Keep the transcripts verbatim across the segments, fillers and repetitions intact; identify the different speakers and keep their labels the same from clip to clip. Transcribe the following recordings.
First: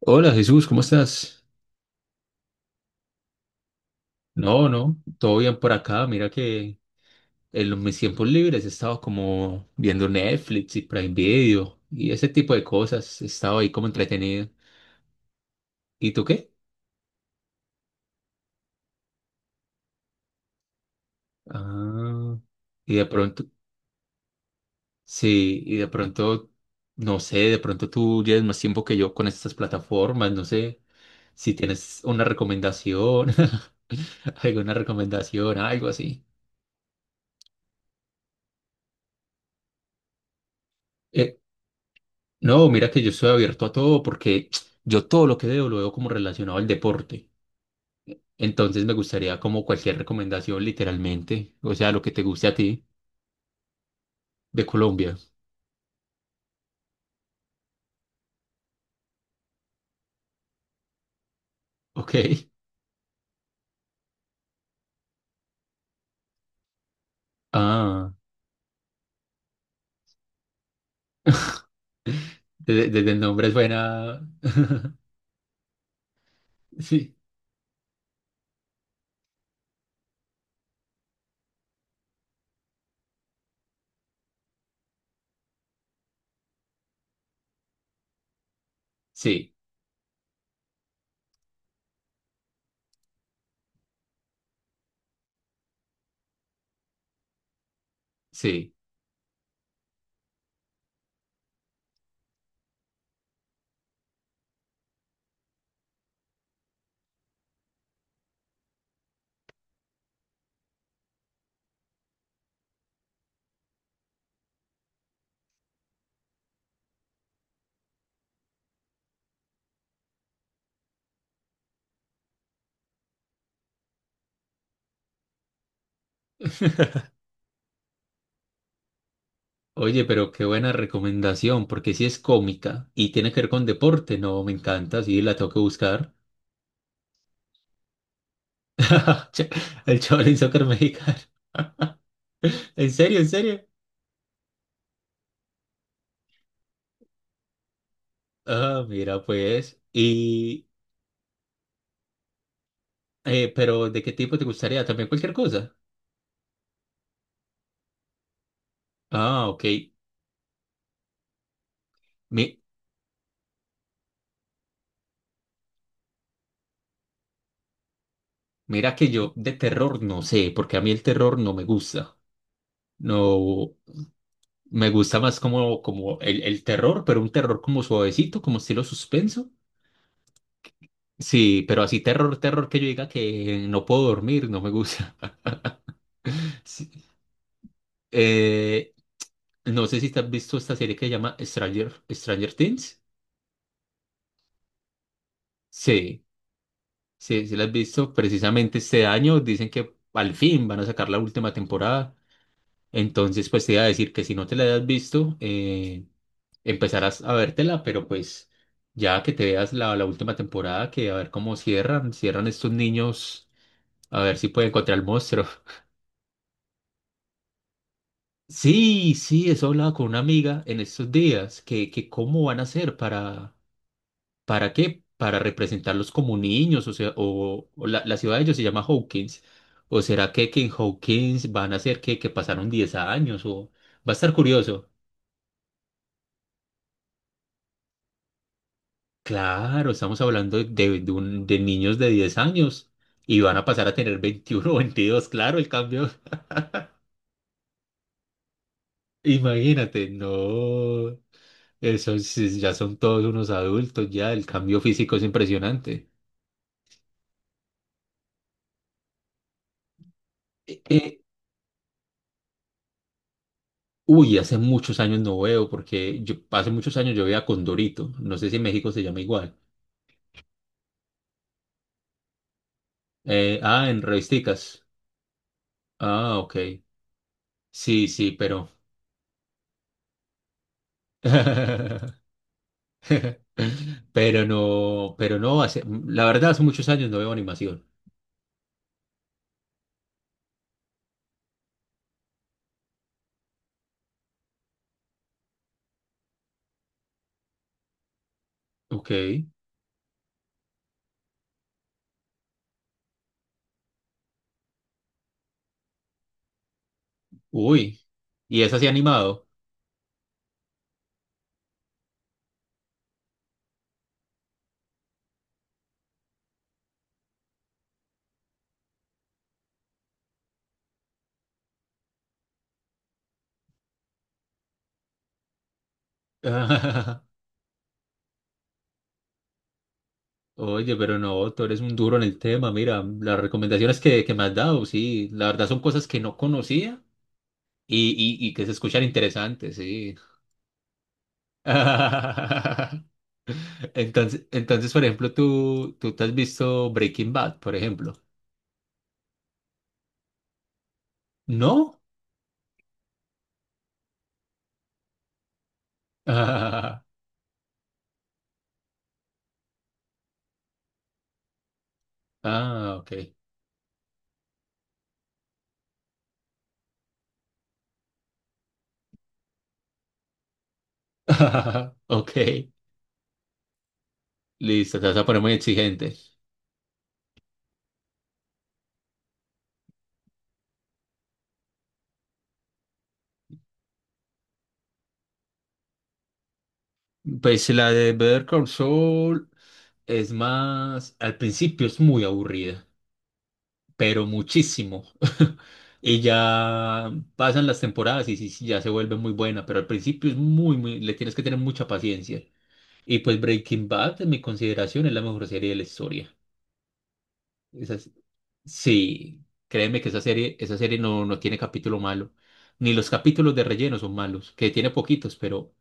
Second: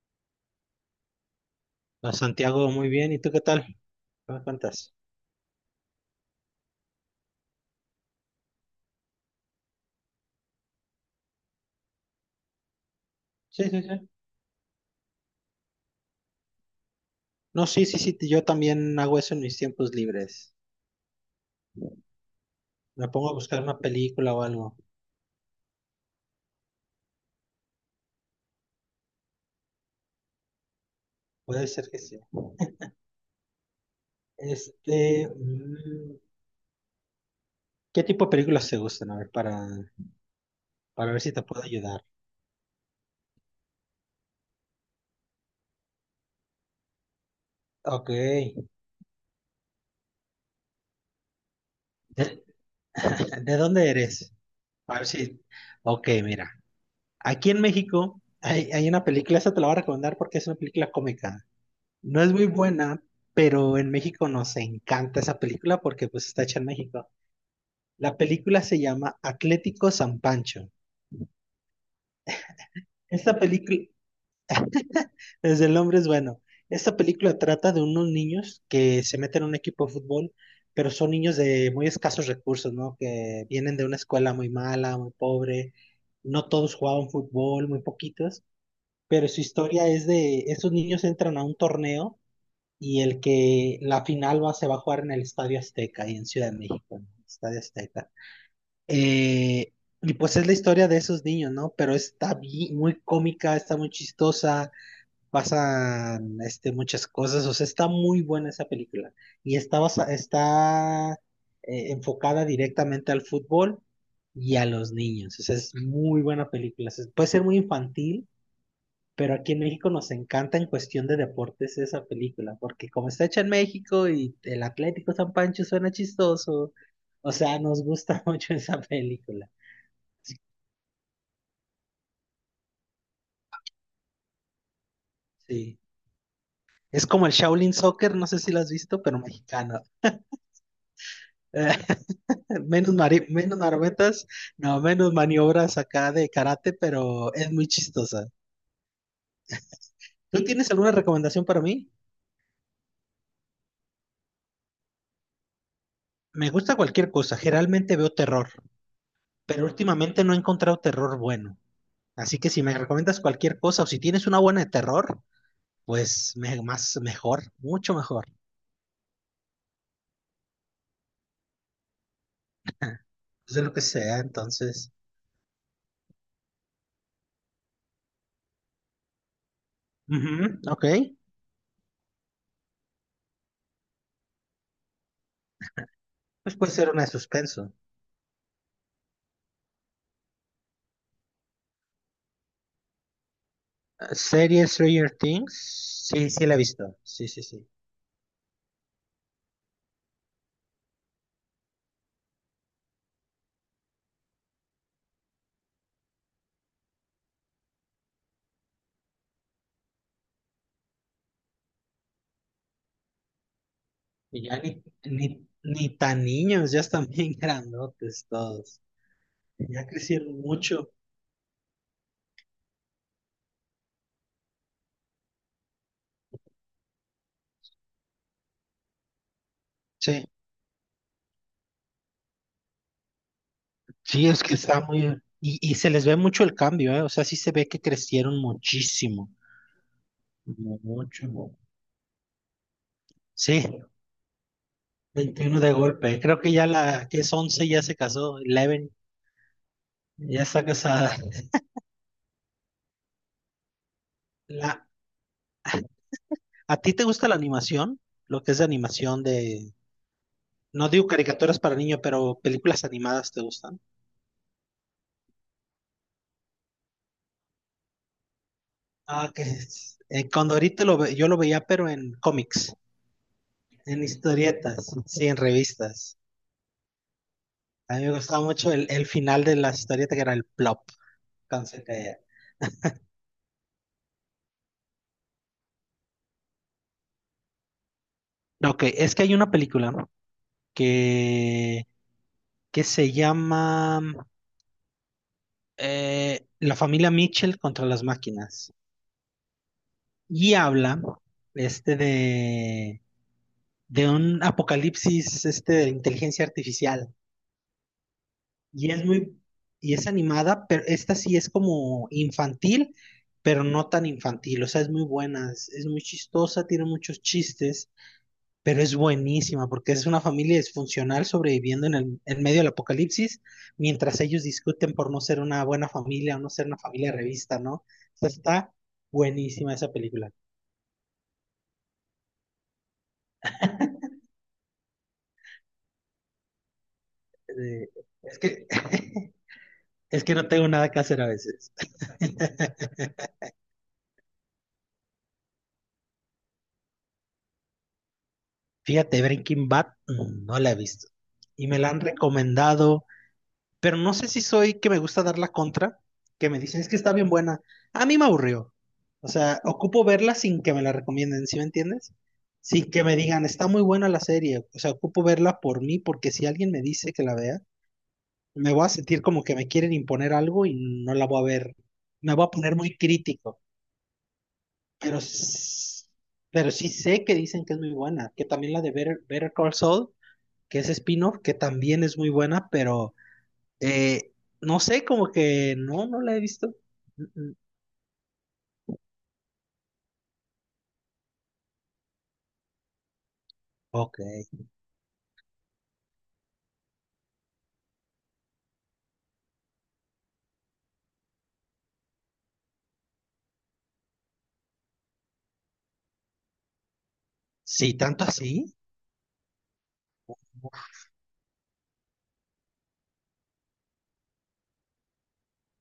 Speaker 1: Hola Jesús, ¿cómo estás?
Speaker 2: A Santiago, muy bien. ¿Y tú qué tal? ¿Qué me
Speaker 1: No,
Speaker 2: cuentas?
Speaker 1: no, todo bien por acá. Mira que en los- mis tiempos libres he estado como viendo Netflix y Prime Video y ese tipo de cosas. He estado
Speaker 2: Sí,
Speaker 1: ahí
Speaker 2: sí,
Speaker 1: como
Speaker 2: sí.
Speaker 1: entretenido. ¿Y tú qué?
Speaker 2: No, sí, sí, sí. Yo también hago eso en mis tiempos libres.
Speaker 1: Ah, y de
Speaker 2: Me pongo a
Speaker 1: pronto,
Speaker 2: buscar una película o algo.
Speaker 1: sí, y de pronto, no sé, de pronto tú llevas más tiempo que yo con estas plataformas. No sé si
Speaker 2: Puede ser que
Speaker 1: tienes
Speaker 2: sí.
Speaker 1: una recomendación, alguna
Speaker 2: Este,
Speaker 1: recomendación, algo
Speaker 2: mm,
Speaker 1: así.
Speaker 2: ¿Qué tipo de películas te gustan? A ver, para, para ver si
Speaker 1: Eh,
Speaker 2: te puedo ayudar.
Speaker 1: No, mira que yo estoy abierto a todo porque yo todo lo que veo lo veo como relacionado al deporte.
Speaker 2: Ok. ¿De,
Speaker 1: Entonces me gustaría como cualquier recomendación literalmente, o sea, lo que te guste a ti
Speaker 2: ¿de dónde eres?
Speaker 1: de
Speaker 2: A ver
Speaker 1: Colombia.
Speaker 2: si. Ok, mira. Aquí en México hay, hay una película, esa te la voy a recomendar porque es una película cómica.
Speaker 1: Ok.
Speaker 2: No es muy buena, pero en México nos encanta esa película porque pues está hecha en México.
Speaker 1: Ah,
Speaker 2: La película se llama Atlético San Pancho.
Speaker 1: desde, desde el
Speaker 2: Esta
Speaker 1: nombre
Speaker 2: película,
Speaker 1: suena.
Speaker 2: desde el nombre es bueno. Esta
Speaker 1: Sí,
Speaker 2: película trata de unos niños que se meten a un equipo de fútbol, pero son niños de muy escasos recursos, ¿no? Que vienen de una escuela muy mala, muy pobre. No todos jugaban fútbol, muy poquitos. Pero su
Speaker 1: sí,
Speaker 2: historia es de, esos niños entran a un torneo y el que la final va, se va a jugar en el Estadio Azteca, ahí en Ciudad de México, en el Estadio Azteca.
Speaker 1: sí.
Speaker 2: Eh, y pues es la historia de esos niños, ¿no? Pero está bi- muy cómica, está muy chistosa, pasan este, muchas cosas, o sea, está muy buena esa película. Y está, basa- está eh, enfocada directamente al fútbol y a los niños, o sea, es muy buena película. O sea, puede ser muy infantil, pero aquí en México nos encanta en cuestión de deportes esa película, porque como está hecha en México y el Atlético San Pancho suena chistoso, o sea, nos gusta mucho esa película.
Speaker 1: Oye, pero qué buena recomendación porque si es cómica y tiene que ver con deporte, no, me encanta, sí, la tengo que
Speaker 2: Sí.
Speaker 1: buscar.
Speaker 2: Es como el Shaolin Soccer, no sé si lo has visto, pero mexicano.
Speaker 1: El Shaolin Soccer mexicano. ¿En
Speaker 2: Menos,
Speaker 1: serio,
Speaker 2: mari-
Speaker 1: en
Speaker 2: menos
Speaker 1: serio?
Speaker 2: marometas, no, menos maniobras acá de karate, pero es muy chistosa.
Speaker 1: Ah, mira, pues.
Speaker 2: ¿Tú
Speaker 1: Y,
Speaker 2: tienes alguna recomendación para mí?
Speaker 1: eh, pero ¿de qué tipo te gustaría? ¿También cualquier cosa?
Speaker 2: Me gusta cualquier cosa, generalmente veo terror,
Speaker 1: Ah, ok.
Speaker 2: pero últimamente no he encontrado terror bueno. Así que
Speaker 1: Mi-
Speaker 2: si me recomiendas cualquier cosa o si tienes una buena de terror, pues me- más mejor, mucho mejor.
Speaker 1: mira que yo de terror no sé, porque a mí el terror no me gusta.
Speaker 2: Pues de
Speaker 1: No,
Speaker 2: lo que sea,
Speaker 1: me
Speaker 2: entonces.
Speaker 1: gusta más como, como el, el terror, pero un terror como suavecito, como estilo suspenso.
Speaker 2: Ujú, ok.
Speaker 1: Sí, pero así terror, terror que yo diga que no puedo dormir, no me gusta.
Speaker 2: Pues puede ser
Speaker 1: Sí.
Speaker 2: una de suspenso.
Speaker 1: Eh, no sé si te has visto esta serie que se llama Stranger, Stranger Things.
Speaker 2: Eh, Serie Stranger Things.
Speaker 1: Sí.
Speaker 2: Sí, sí la he visto. Sí, sí,
Speaker 1: Sí, sí la
Speaker 2: sí.
Speaker 1: has visto precisamente este año. Dicen que al fin van a sacar la última temporada. Entonces, pues te iba a decir que si no te la has visto, eh, empezarás a vértela, pero pues ya que te veas la, la última temporada, que a ver cómo cierran, cierran estos niños, a ver
Speaker 2: Y
Speaker 1: si
Speaker 2: ya
Speaker 1: pueden
Speaker 2: ni,
Speaker 1: encontrar al
Speaker 2: ni,
Speaker 1: monstruo.
Speaker 2: ni tan niños, ya están bien grandotes todos.
Speaker 1: Sí, sí, eso
Speaker 2: Ya
Speaker 1: hablaba con una
Speaker 2: crecieron
Speaker 1: amiga en
Speaker 2: mucho.
Speaker 1: estos días, que, que cómo van a hacer para, ¿para qué? Para representarlos como niños, o sea, o, o la, la ciudad de ellos se llama Hawkins. ¿O
Speaker 2: Sí.
Speaker 1: será que, que en Hawkins van a ser que, que pasaron diez años? O va a
Speaker 2: Sí,
Speaker 1: estar
Speaker 2: es que está
Speaker 1: curioso.
Speaker 2: muy... Y, y se les ve mucho el cambio, ¿eh? O sea, sí se ve que crecieron muchísimo.
Speaker 1: Claro, estamos hablando de, de- de
Speaker 2: Mucho.
Speaker 1: un- de niños de diez años y van
Speaker 2: Sí,
Speaker 1: a pasar a tener veintiuno, o veintidós, claro,
Speaker 2: veintiuno
Speaker 1: el
Speaker 2: de
Speaker 1: cambio.
Speaker 2: golpe. Creo que ya la que es once ya se casó. once
Speaker 1: Imagínate,
Speaker 2: ya está casada.
Speaker 1: no, esos sí, ya son todos unos adultos, ya el cambio
Speaker 2: La,
Speaker 1: físico es impresionante.
Speaker 2: ¿a ti te gusta la animación? Lo que es de animación de... No digo caricaturas para niños, pero películas animadas te gustan.
Speaker 1: Uy, hace muchos años no veo, porque yo, hace muchos años yo veía Condorito. No sé si en México se llama
Speaker 2: Ah, que
Speaker 1: igual.
Speaker 2: es- eh, cuando ahorita lo ve- yo lo veía, pero en cómics,
Speaker 1: Eh, ah, en
Speaker 2: en
Speaker 1: revisticas.
Speaker 2: historietas, sí, en revistas.
Speaker 1: Ah, ok.
Speaker 2: A mí
Speaker 1: Sí,
Speaker 2: me
Speaker 1: sí,
Speaker 2: gustaba
Speaker 1: pero.
Speaker 2: mucho el, el final de la historieta que era el plop, cuando se caía.
Speaker 1: Pero no, pero no, hace, la verdad, hace muchos años no veo animación.
Speaker 2: Ok, es que hay una película, ¿no? que, que se llama... eh, la familia Mitchell contra las máquinas.
Speaker 1: Ok.
Speaker 2: Y habla este de, de un apocalipsis, este de inteligencia artificial.
Speaker 1: Uy. ¿Y es así
Speaker 2: Y es muy,
Speaker 1: animado?
Speaker 2: y es animada, pero esta sí es como infantil, pero no tan infantil. O sea, es muy buena, es, es muy chistosa, tiene muchos chistes. Pero es buenísima porque es una familia disfuncional sobreviviendo en, el, en medio del apocalipsis mientras ellos discuten por no ser una buena familia o no ser una familia revista, ¿no? O sea, está buenísima esa película.
Speaker 1: Oye, pero no, tú eres un duro en el tema. Mira, las recomendaciones que, que me has dado, sí, la verdad son cosas que no conocía
Speaker 2: Eh,
Speaker 1: y, y,
Speaker 2: es
Speaker 1: y que
Speaker 2: que,
Speaker 1: se escuchan interesantes, sí.
Speaker 2: es que no tengo nada que hacer a veces.
Speaker 1: Entonces, entonces, por ejemplo, tú, tú te has visto Breaking Bad, por ejemplo.
Speaker 2: Fíjate, Breaking Bad mm, no la he visto y me la
Speaker 1: ¿No?
Speaker 2: han recomendado. Pero no sé si soy que me gusta dar la contra, que me dicen es que
Speaker 1: Ah,
Speaker 2: está bien buena. A mí me aburrió. O sea, ocupo verla sin que me la recomienden, ¿sí me entiendes? Sin
Speaker 1: ah,
Speaker 2: que
Speaker 1: ok.
Speaker 2: me digan, está muy buena la serie. O sea, ocupo verla por mí, porque si alguien me dice que la vea, me voy a sentir como que me quieren imponer algo y no la voy a ver.
Speaker 1: Ok,
Speaker 2: Me voy a poner muy crítico.
Speaker 1: listo, te vas
Speaker 2: Pero,
Speaker 1: a poner muy
Speaker 2: s-
Speaker 1: exigente.
Speaker 2: pero sí sé que dicen que es muy buena. Que también la de Better, Better Call Saul, que es spin-off, que también es muy buena, pero. Eh, no sé, como que no, no la he visto. Mm, mm.
Speaker 1: Pues la de Better Call Saul es más, al principio es muy aburrida,
Speaker 2: Ok.
Speaker 1: pero muchísimo. Y ya pasan las temporadas y sí, sí, ya se vuelve muy buena, pero al principio es muy, muy, le tienes que tener mucha paciencia. Y pues Breaking Bad, en mi consideración, es la mejor serie de la historia. Esa
Speaker 2: Sí,
Speaker 1: es-
Speaker 2: tanto así,
Speaker 1: sí, créeme que esa serie, esa serie no, no tiene capítulo malo. Ni los capítulos de relleno son malos, que tiene poquitos, pero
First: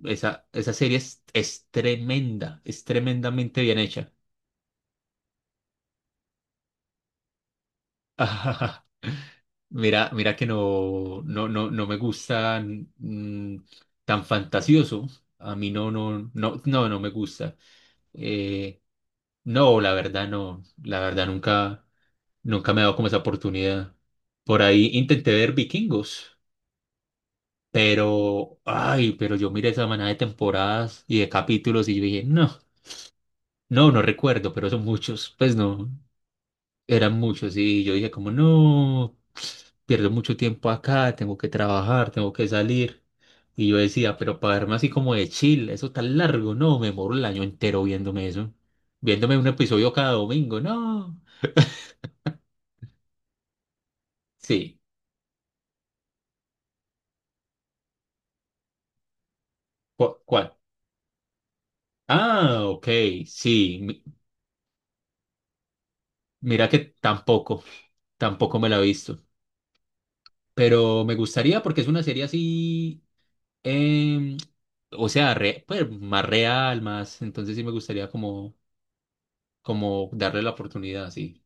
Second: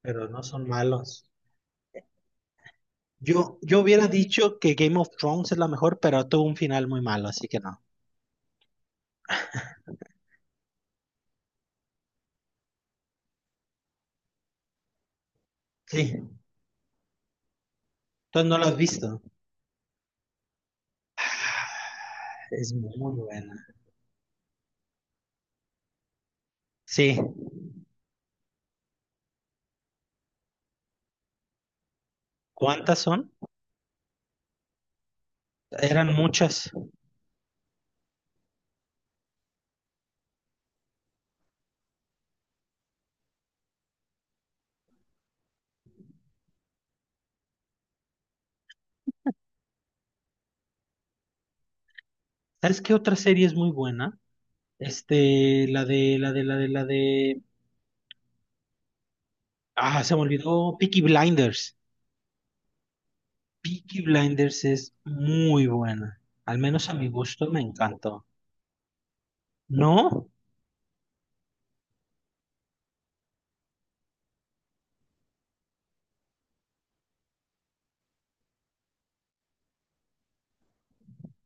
Speaker 2: pero no
Speaker 1: esa,
Speaker 2: son
Speaker 1: esa serie es,
Speaker 2: malos.
Speaker 1: es tremenda, es
Speaker 2: Yo,
Speaker 1: tremendamente bien
Speaker 2: yo hubiera
Speaker 1: hecha.
Speaker 2: dicho que Game of Thrones es la mejor, pero tuvo un final muy malo, así que no.
Speaker 1: Mira, mira que no, no, no, no me gustan mm, tan fantasioso. A mí no,
Speaker 2: Sí,
Speaker 1: no, no, no, no me gusta.
Speaker 2: entonces no lo has
Speaker 1: Eh,
Speaker 2: visto.
Speaker 1: no, la verdad no, la verdad nunca.
Speaker 2: Ah,
Speaker 1: Nunca
Speaker 2: es
Speaker 1: me he dado como
Speaker 2: muy
Speaker 1: esa
Speaker 2: buena.
Speaker 1: oportunidad. Por ahí intenté ver Vikingos,
Speaker 2: Sí,
Speaker 1: pero, ay, pero yo miré esa manada de temporadas y de capítulos y yo dije, no,
Speaker 2: ¿cuántas son?
Speaker 1: no, no recuerdo, pero son muchos. Pues no,
Speaker 2: Eran muchas.
Speaker 1: eran muchos y yo dije como, no, pierdo mucho tiempo acá, tengo que trabajar, tengo que salir. Y yo decía, pero para verme así como de chill, eso tan largo, no, me moro el año entero viéndome eso. Viéndome un episodio cada domingo, no.
Speaker 2: ¿Sabes qué otra serie es muy buena?
Speaker 1: Sí.
Speaker 2: Este, la de, la de, la de, la de... Ah, se
Speaker 1: ¿Cu-
Speaker 2: me
Speaker 1: ¿cuál?
Speaker 2: olvidó, Peaky Blinders.
Speaker 1: Ah, ok, sí.
Speaker 2: Peaky Blinders es muy buena. Al
Speaker 1: Mira que
Speaker 2: menos a mi gusto me
Speaker 1: tampoco,
Speaker 2: encantó.
Speaker 1: tampoco me la he visto,
Speaker 2: ¿No?
Speaker 1: pero me gustaría porque es una serie así, em, o sea, re- pues, más real, más, entonces sí me gustaría como, como darle la oportunidad, sí,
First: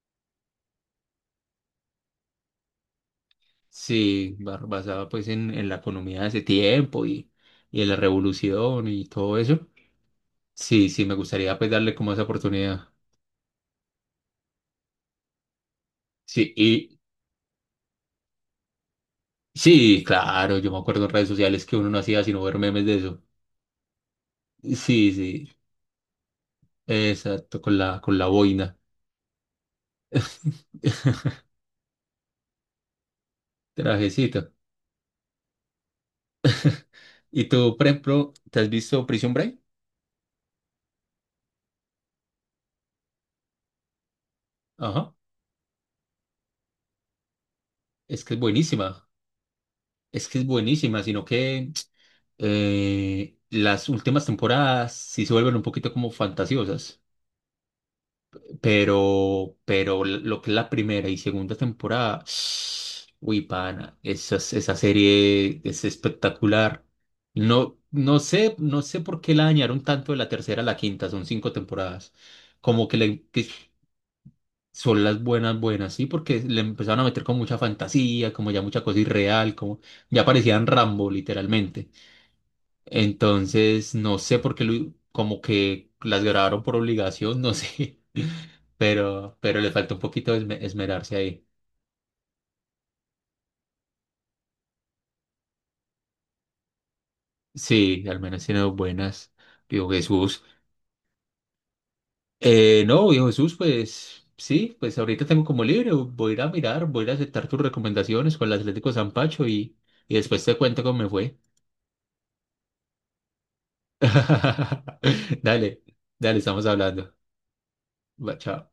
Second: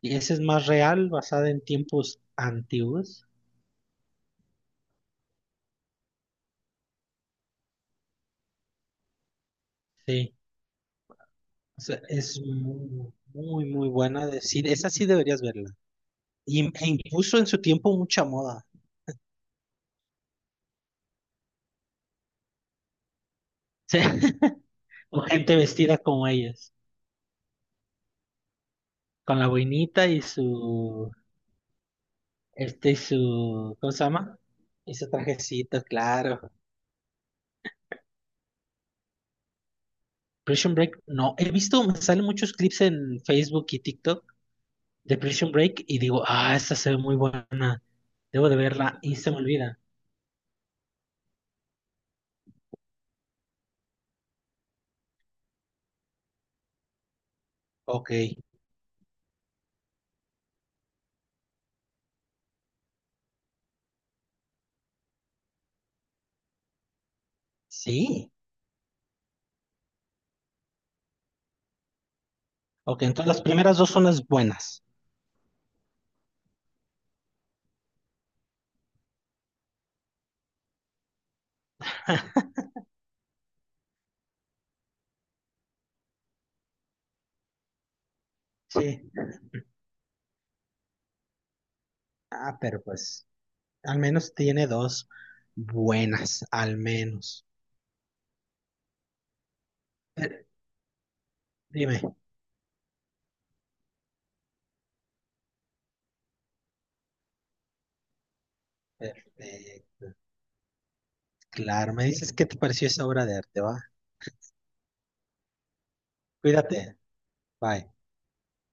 Speaker 2: Y ese es más real, basada en tiempos antiguos.
Speaker 1: sí, ba- basada pues en, en la economía de ese tiempo y, y en la revolución y todo eso,
Speaker 2: Sí.
Speaker 1: sí, sí, me gustaría pues
Speaker 2: O
Speaker 1: darle
Speaker 2: sea,
Speaker 1: como esa
Speaker 2: es
Speaker 1: oportunidad,
Speaker 2: muy, muy, muy buena. Decir, esa sí deberías verla.
Speaker 1: sí,
Speaker 2: Y, e
Speaker 1: y
Speaker 2: impuso en su tiempo mucha moda.
Speaker 1: sí, claro, yo me acuerdo en redes sociales que uno no hacía sino ver memes de eso,
Speaker 2: Sí.
Speaker 1: sí,
Speaker 2: O
Speaker 1: sí,
Speaker 2: gente vestida como ellas.
Speaker 1: exacto, con la, con la boina.
Speaker 2: Con la boinita y su. Este y su. ¿Cómo se llama?
Speaker 1: Trajecito.
Speaker 2: Y su trajecito, claro.
Speaker 1: Y tú, por ejemplo, ¿te has visto Prison Break?
Speaker 2: Prison Break, no. He visto, me salen muchos clips en Facebook y TikTok
Speaker 1: Ajá.
Speaker 2: de Prison Break y digo, ah, esta se ve muy buena,
Speaker 1: Es que es
Speaker 2: debo de verla
Speaker 1: buenísima.
Speaker 2: y se me olvida.
Speaker 1: Es que es buenísima, sino que eh, las últimas temporadas sí se vuelven un poquito como fantasiosas.
Speaker 2: Ok,
Speaker 1: Pero, pero lo que es la primera y segunda temporada, uy, pana, esa, esa serie es espectacular. No, no
Speaker 2: sí.
Speaker 1: sé, no sé por qué la dañaron tanto de la tercera a la quinta, son cinco temporadas. Como que
Speaker 2: Ok,
Speaker 1: le,
Speaker 2: entonces las
Speaker 1: que
Speaker 2: primeras dos son las buenas.
Speaker 1: son las buenas, buenas, ¿sí? Porque le empezaron a meter con mucha fantasía, como ya mucha cosa irreal, como ya parecían Rambo, literalmente. Entonces, no sé por qué, lo- como que las grabaron por obligación, no sé,
Speaker 2: Sí.
Speaker 1: pero, pero le falta un poquito de esme- esmerarse ahí.
Speaker 2: Ah, pero pues al menos tiene dos buenas, al menos.
Speaker 1: Sí, al menos tiene dos buenas, digo
Speaker 2: Pero,
Speaker 1: Jesús.
Speaker 2: dime,
Speaker 1: Eh, no, viejo Jesús, pues sí, pues ahorita tengo como libre, voy a ir a mirar, voy a ir a aceptar tus recomendaciones con el Atlético San
Speaker 2: eh,
Speaker 1: Pacho y,
Speaker 2: eh,
Speaker 1: y después te cuento cómo me fue.
Speaker 2: claro, me dices qué te pareció esa obra de arte, va.
Speaker 1: Dale, dale, estamos
Speaker 2: Cuídate,
Speaker 1: hablando.
Speaker 2: bye.
Speaker 1: Va, chao.